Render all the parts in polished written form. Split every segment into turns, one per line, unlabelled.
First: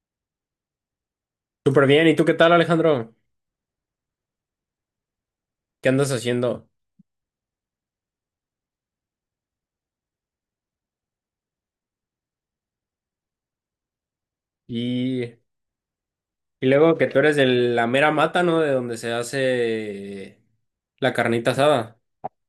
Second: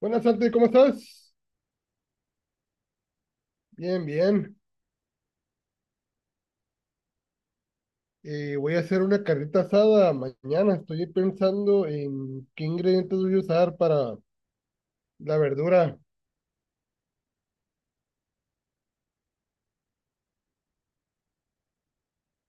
Buenas, Santi, ¿cómo estás?
Súper bien, ¿y tú qué tal, Alejandro?
Bien, bien.
¿Qué andas haciendo?
Voy a hacer una carnita asada mañana. Estoy pensando en qué ingredientes voy a usar para
Y
la verdura.
luego que tú eres de la mera mata, ¿no? De donde se hace la carnita asada.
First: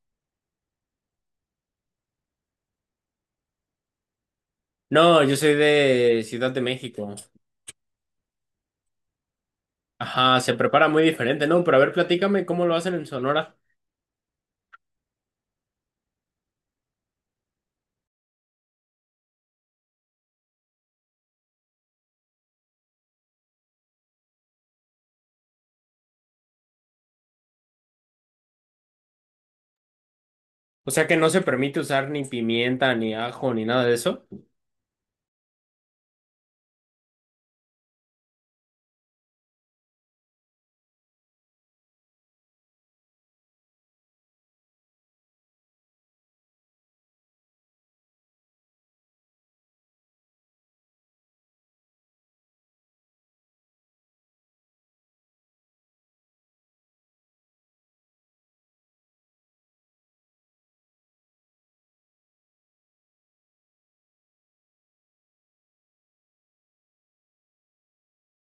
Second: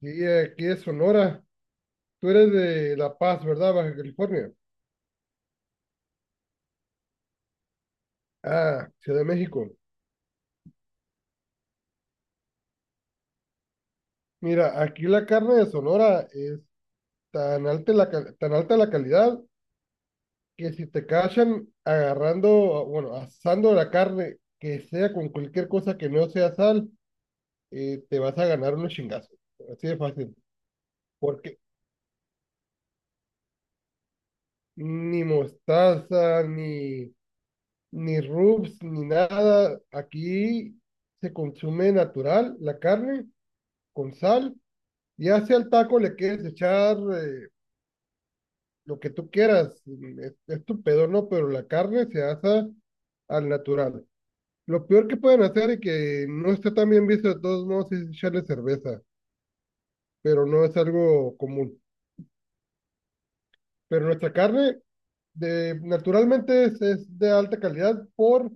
Y aquí es Sonora. Tú eres de La Paz, ¿verdad? Baja California.
No, yo soy de Ciudad de México.
Ah, Ciudad de México.
Ajá, se prepara muy diferente, ¿no? Pero a ver, platícame cómo lo hacen en Sonora.
Mira, aquí la carne de Sonora es tan alta la calidad que si te cachan agarrando, bueno, asando la carne, que sea con cualquier cosa que no sea sal, te vas a ganar unos chingazos. Así de fácil.
O sea que no se
Porque
permite usar ni pimienta, ni ajo, ni nada de eso.
ni mostaza, ni rubs, ni nada. Aquí se consume natural la carne con sal. Ya sea el taco le quieres echar lo que tú quieras, es tu pedo, ¿no? Pero la carne se hace al natural. Lo peor que pueden hacer y que no está tan bien visto de todos modos es echarle cerveza, pero no es algo común. Pero nuestra carne naturalmente es de alta calidad por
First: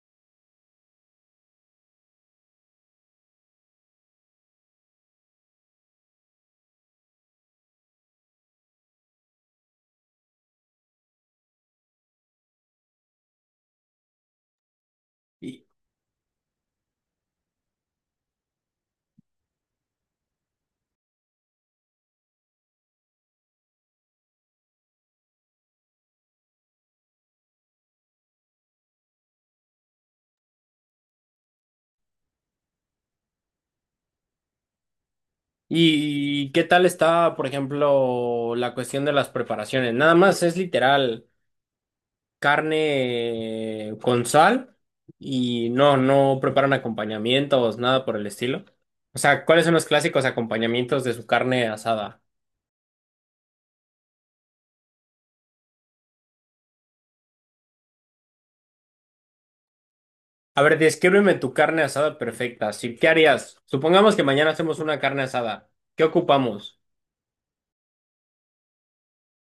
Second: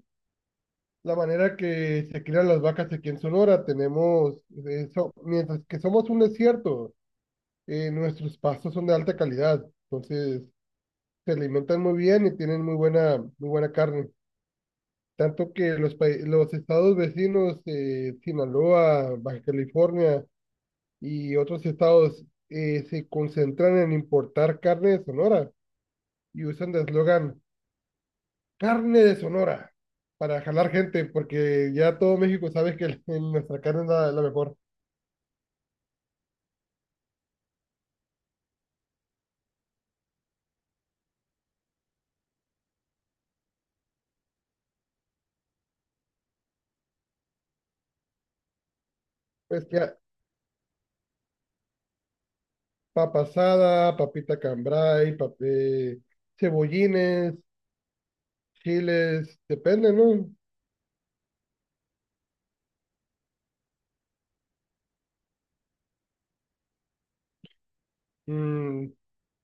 la manera que se crían las vacas aquí en Sonora. Tenemos, eso, mientras que somos un desierto, nuestros pastos son de alta calidad, entonces se alimentan muy bien y tienen muy buena carne. Tanto
¿Y,
que los estados vecinos, Sinaloa, Baja California y otros estados, se concentran en importar carne de Sonora y usan de eslogan, carne de Sonora para jalar gente, porque ya todo México sabe que nuestra carne es la mejor.
y qué tal está, por ejemplo, la cuestión de las preparaciones? Nada más es literal. Carne con sal y no preparan acompañamientos, nada por el estilo. O sea, ¿cuáles
Pues
son los clásicos acompañamientos de su carne asada?
papa asada, papita cambray, cebollines, chiles, depende, ¿no?
A ver, descríbeme tu carne asada perfecta. Sí, ¿qué harías? Supongamos que mañana hacemos una carne asada. ¿Qué ocupamos?
Mm,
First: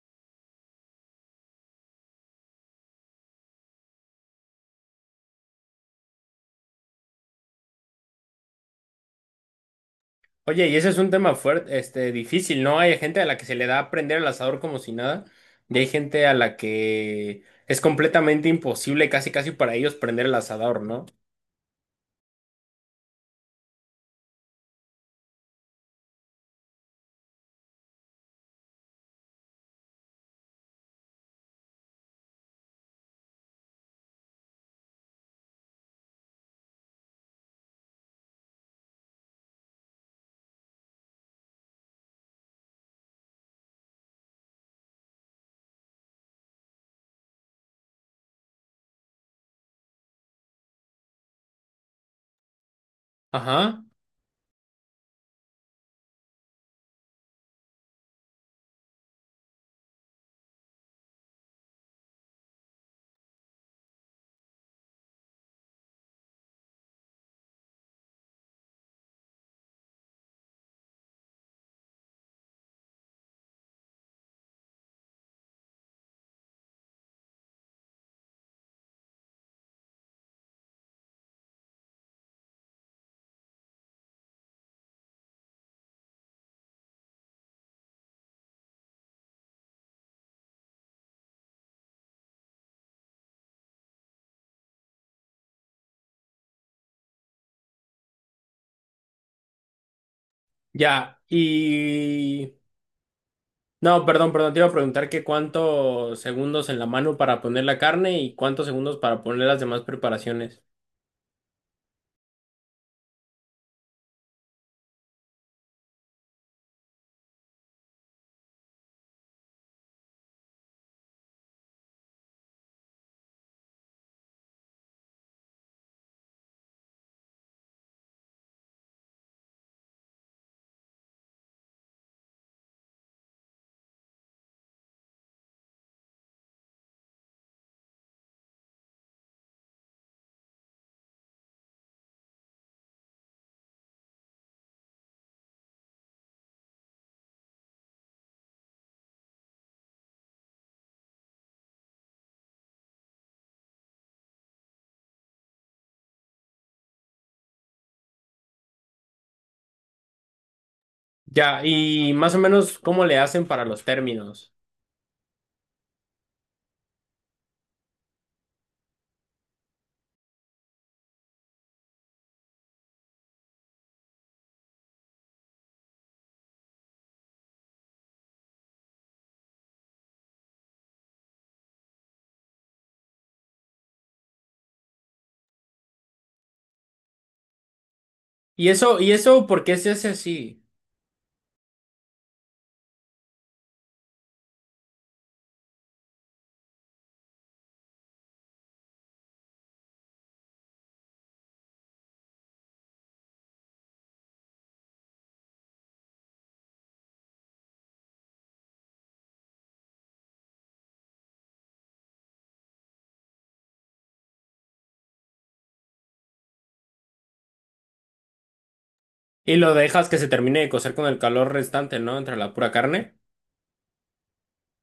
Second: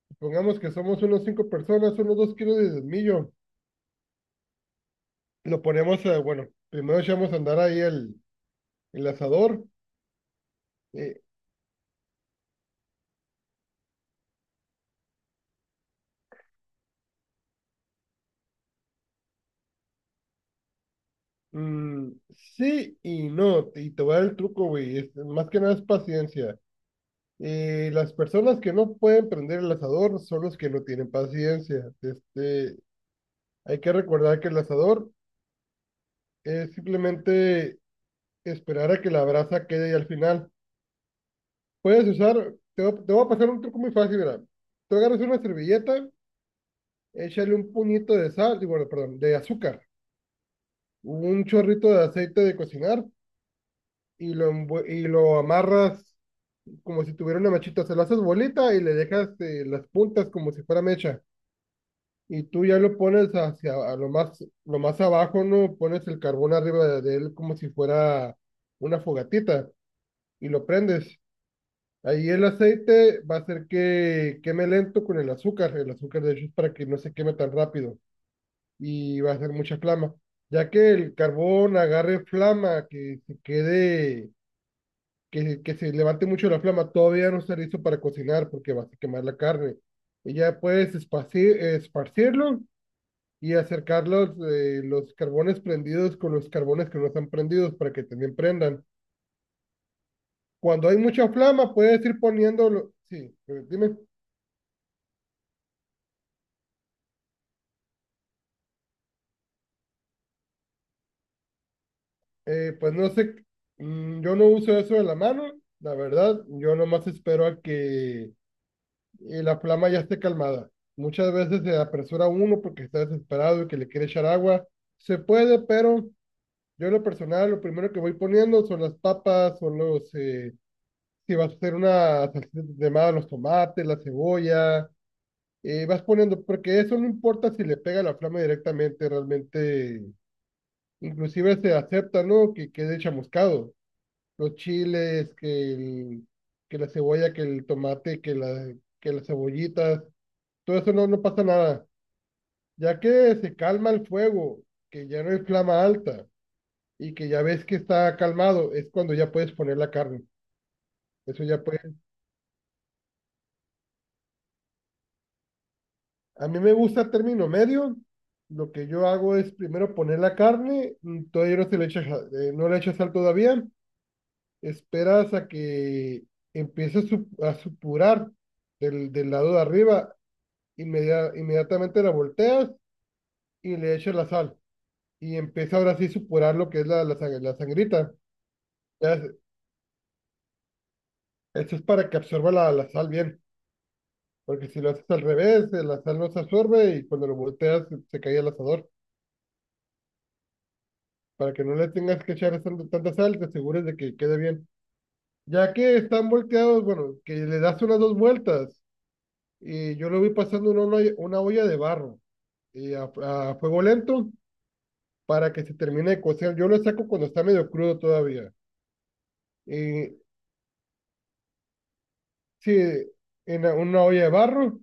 Supongamos que somos unos cinco personas, unos 2 kilos de millo. Lo ponemos, bueno, primero echamos a andar ahí el asador.
Oye, y ese es un
eh,
tema fuerte, este, difícil, ¿no? Hay gente a la que se le da a prender el asador como si nada, y hay gente a la que es completamente imposible, casi casi para ellos prender el asador, ¿no?
mm, sí y no, y te voy a dar el truco, güey. Más que nada es paciencia. Las personas que no pueden prender el asador son los que no tienen paciencia. Hay que recordar que el asador es simplemente esperar a que la brasa quede y al final puedes usar, te voy a pasar un truco muy fácil, mira. Tú agarras una servilleta, échale un puñito de sal, digo, perdón, de azúcar, un chorrito de aceite de cocinar
Ajá.
y y lo amarras como si tuviera una mechita, se lo haces bolita y le dejas las puntas como si fuera mecha. Y tú ya lo pones hacia a lo más abajo, ¿no? Pones el carbón arriba de él como si fuera una fogatita y lo prendes. Ahí el aceite va a hacer que queme lento con el azúcar. El azúcar, de hecho, es para que no se queme tan rápido y va a hacer mucha flama. Ya que el carbón agarre flama, que se quede, que se levante mucho la flama, todavía no está listo para cocinar porque vas a quemar la carne. Y ya puedes esparcirlo y acercar los carbones prendidos con los carbones que no están prendidos para que también prendan. Cuando hay
Ya,
mucha flama, puedes ir
y...
poniéndolo. Sí, dime.
No, perdón, perdón, te iba a preguntar que cuántos segundos en la mano para poner la carne y cuántos segundos para poner las demás preparaciones.
Pues no sé, yo no uso eso de la mano, la verdad, yo nomás espero a que la flama ya esté calmada. Muchas veces se apresura uno porque está desesperado y que le quiere echar agua. Se puede, pero yo en lo personal, lo primero que voy poniendo son las papas, si vas a hacer una salsita de más, los tomates, la cebolla, vas poniendo, porque eso no importa si le pega la flama directamente, realmente, inclusive se acepta, ¿no? Que quede chamuscado los chiles, que la cebolla, que el tomate, que las cebollitas, todo eso no pasa nada. Ya que se calma el fuego, que ya no hay flama alta y que ya ves que está calmado, es cuando ya puedes poner la carne. Eso
Ya,
ya puedes.
y más o menos cómo le hacen para los términos.
A mí me gusta término medio. Lo que yo hago es primero poner la carne, todavía no se le echa, ja- no le echa sal todavía, esperas a que empiece a supurar del lado de arriba. Inmediatamente la volteas y le echas la sal. Y empieza ahora sí a supurar lo que es la sangrita.
Y
Ya es-
eso, ¿por qué se hace así?
Eso es para que absorba la sal bien. Porque si lo haces al revés, la sal no se absorbe y cuando lo volteas se cae el asador. Para que no le tengas que echar tanta sal, te asegures de que quede bien. Ya que están volteados, bueno, que le das unas dos vueltas. Y yo lo vi pasando en una olla de barro y a fuego lento para que se termine de cocer. Yo lo saco cuando está medio crudo todavía.
Y lo dejas
Y
que se termine de cocer con el calor restante, ¿no? Entre la pura
sí,
carne.
en una olla de barro.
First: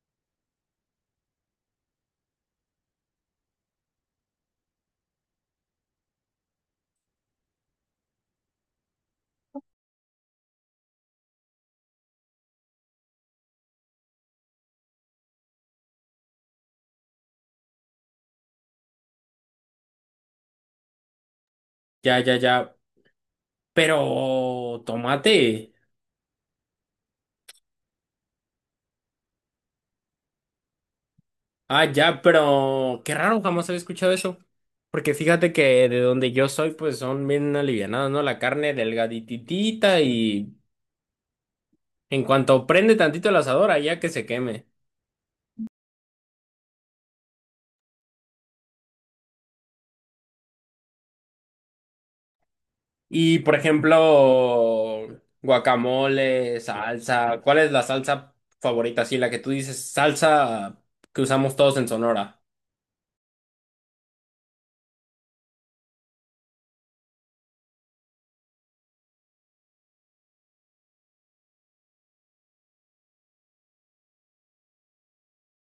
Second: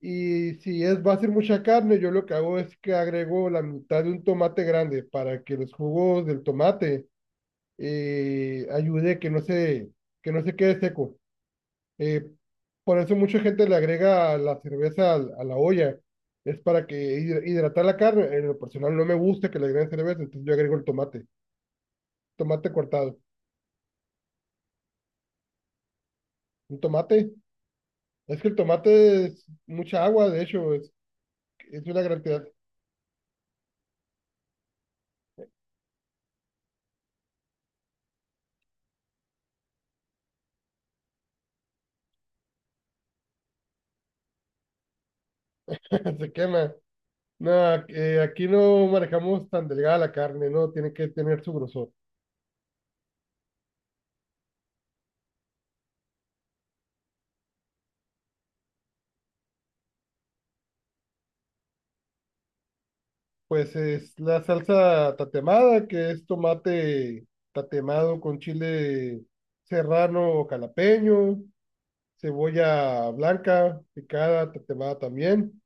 Y si va a ser mucha carne, yo lo que hago es que agrego la mitad de un tomate grande para que los jugos del tomate ayude que no se quede seco. Eh, por eso mucha gente le agrega la cerveza la olla. Es para que hidratar la carne. En lo personal no me gusta que le agreguen cerveza, entonces yo agrego el tomate,
Ya, ya, ya.
tomate cortado.
Pero, tomate.
Un tomate, es que el tomate es mucha agua, de hecho, es
Ah,
una
ya,
gran cantidad.
pero qué raro, jamás había escuchado eso. Porque fíjate que de donde yo soy, pues son bien alivianadas, ¿no? La carne delgadititita y en cuanto prende tantito el asador, allá que se queme.
Se quema. Nada, aquí no manejamos tan delgada la carne, ¿no? Tiene que tener su grosor.
Y por ejemplo, guacamole, salsa. ¿Cuál es la salsa favorita? Sí, la que tú dices, salsa que usamos todos en Sonora.
Pues es la salsa tatemada, que es tomate tatemado con chile serrano o calapeño, cebolla blanca picada, tatemada también.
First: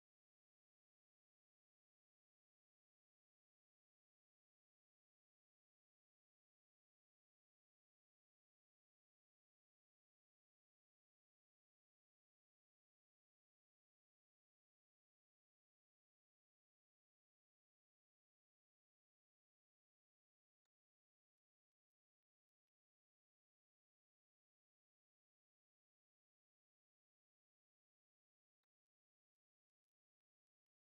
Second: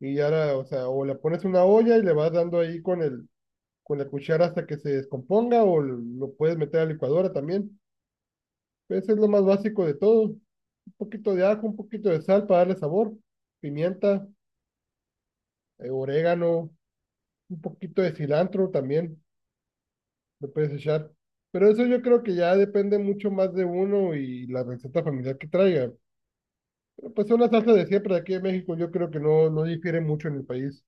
Y ahora o sea, o la pones en una olla y le vas dando ahí con con la cuchara hasta que se descomponga, o lo puedes meter a la licuadora también. Pues es lo más básico de todo. Un poquito de ajo, un poquito de sal para darle sabor, pimienta. Orégano, un poquito de cilantro también, le puedes echar. Pero eso yo creo que ya depende mucho más de uno y la receta familiar que traiga. Pero pues es una salsa de siempre de aquí en México, yo creo que no difiere mucho en el país.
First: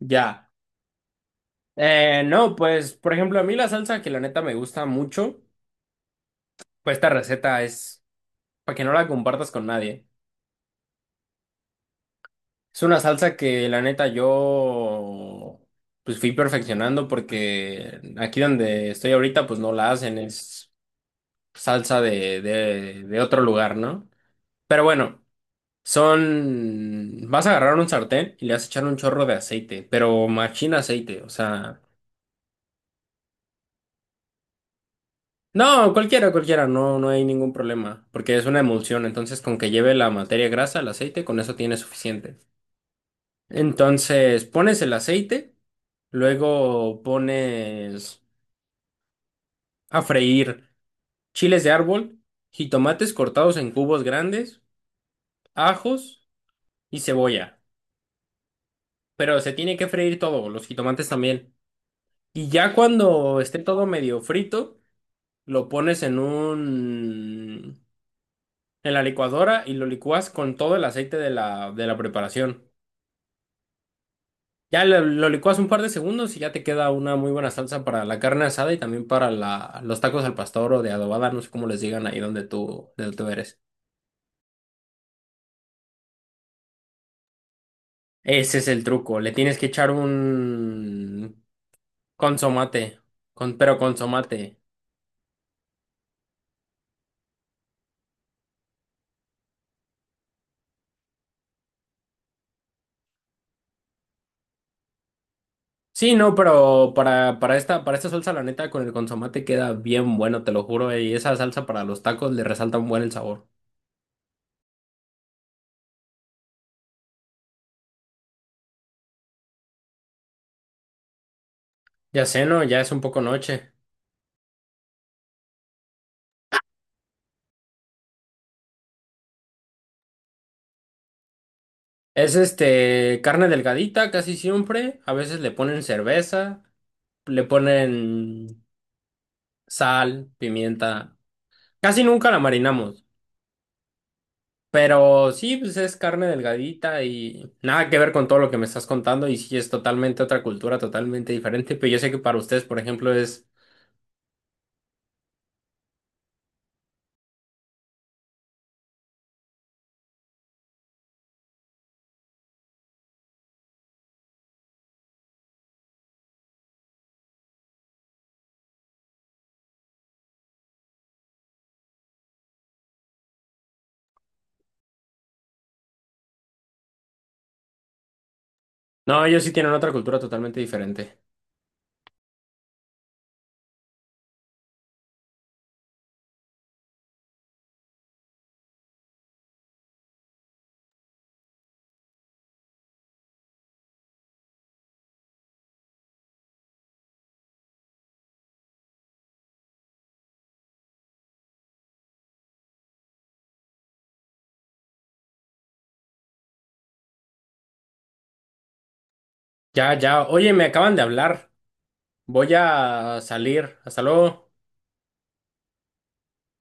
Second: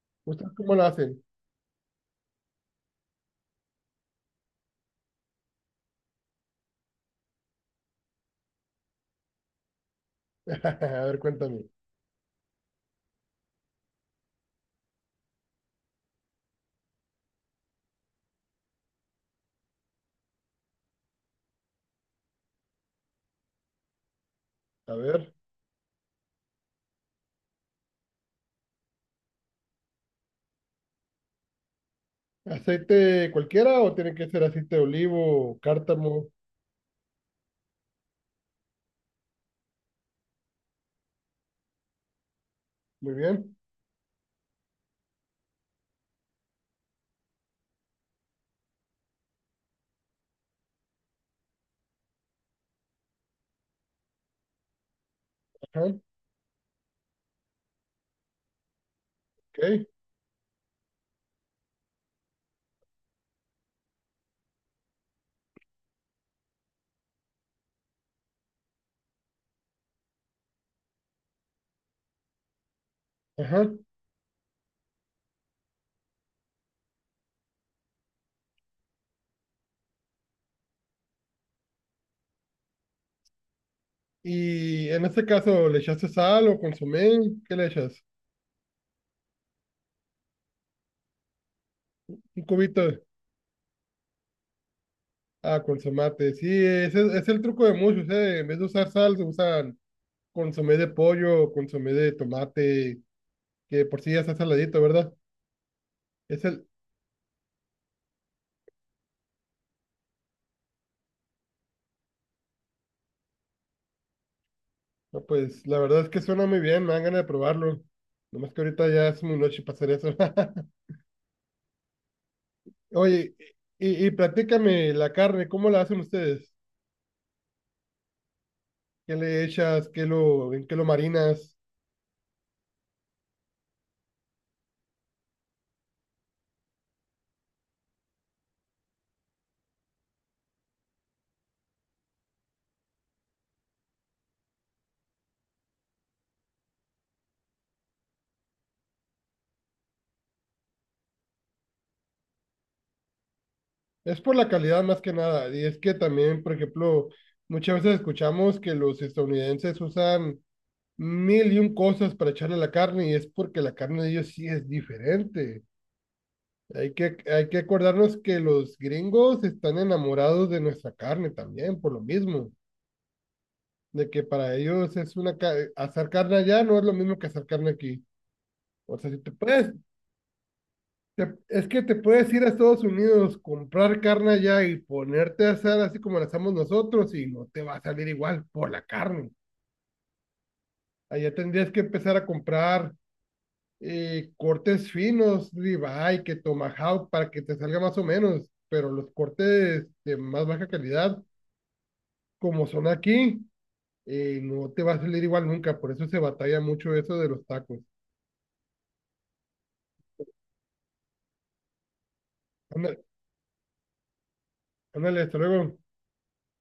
Ya.
¿Ustedes cómo la hacen?
No, pues por ejemplo, a mí la salsa que la neta me gusta mucho, pues esta receta es para que no la compartas con nadie.
A ver, cuéntame.
Es una salsa que la neta yo pues fui perfeccionando porque aquí donde estoy ahorita pues no la hacen, es salsa de otro lugar, ¿no? Pero
A
bueno,
ver,
son... Vas a agarrar un sartén y le vas a echar un chorro de aceite, pero machín aceite, o sea...
¿aceite cualquiera o tiene que ser aceite de olivo,
No,
cártamo?
cualquiera, cualquiera, no, no hay ningún problema, porque es una emulsión, entonces con que lleve la materia grasa, el aceite, con eso tiene suficiente.
Muy bien.
Entonces pones el aceite, luego pones a freír chiles de árbol, jitomates cortados en cubos grandes,
Ajá,
ajos y cebolla. Pero se tiene
ok.
que freír todo, los jitomates también. Y ya cuando esté todo medio frito, lo pones en un... en la licuadora y lo licúas con todo el aceite de la preparación.
Ajá.
Ya lo licuas un par de segundos y ya te queda una muy buena salsa para la carne asada y también para la, los tacos al pastor o de adobada, no sé cómo les digan ahí donde tú, de donde tú eres.
Y en este caso, ¿le echaste sal o consomé? ¿Qué le echas?
Ese es el truco, le tienes que echar un
Un
consomate,
cubito.
con, pero consomate.
Ah, consomate. Sí, ese es el truco de muchos, ¿eh? En vez de usar sal, se usan consomé de pollo, consomé de tomate, que por sí ya está saladito, ¿verdad?
Sí, no,
Es el,
pero para esta, para esta salsa, la neta, con el consomate queda bien bueno, te lo juro, y esa salsa para los tacos le resalta un buen el sabor.
no, pues la verdad es que suena muy bien, me dan ganas de probarlo. Nomás que ahorita ya es muy noche para hacer eso.
Ya sé, ¿no? Ya es un poco
Oye,
noche.
y platícame la carne, ¿cómo la hacen ustedes? ¿Qué le echas? ¿ En qué lo marinas?
Es este, carne delgadita casi siempre, a veces le ponen cerveza. Le ponen sal, pimienta. Casi nunca la marinamos, pero sí, pues es carne delgadita y nada que ver con todo lo que me estás contando y sí es totalmente otra cultura, totalmente diferente, pero yo sé que para ustedes, por ejemplo, es...
Es por la calidad más que nada. Y es que también, por ejemplo, muchas veces escuchamos que los estadounidenses usan mil y un cosas para echarle a la carne y es porque la carne de ellos sí es diferente. Hay que acordarnos que los gringos están enamorados de nuestra carne también, por lo mismo, de que para ellos hacer carne allá no es lo mismo que hacer carne aquí. O sea, si
No,
te
ellos sí tienen
puedes,
otra cultura totalmente diferente.
te- es que te puedes ir a Estados Unidos, comprar carne allá y ponerte a hacer así como la hacemos nosotros y no te va a salir igual por la carne. Allá tendrías que empezar a comprar cortes finos, ribeye, que tomahawk, para que te salga más o menos, pero los cortes de más baja calidad, como son aquí, no te va a salir igual nunca, por eso se batalla mucho eso de los tacos.
Ya, ya, oye, me acaban de hablar. Voy
Ándale,
a salir. Hasta luego.
ándale, hasta luego.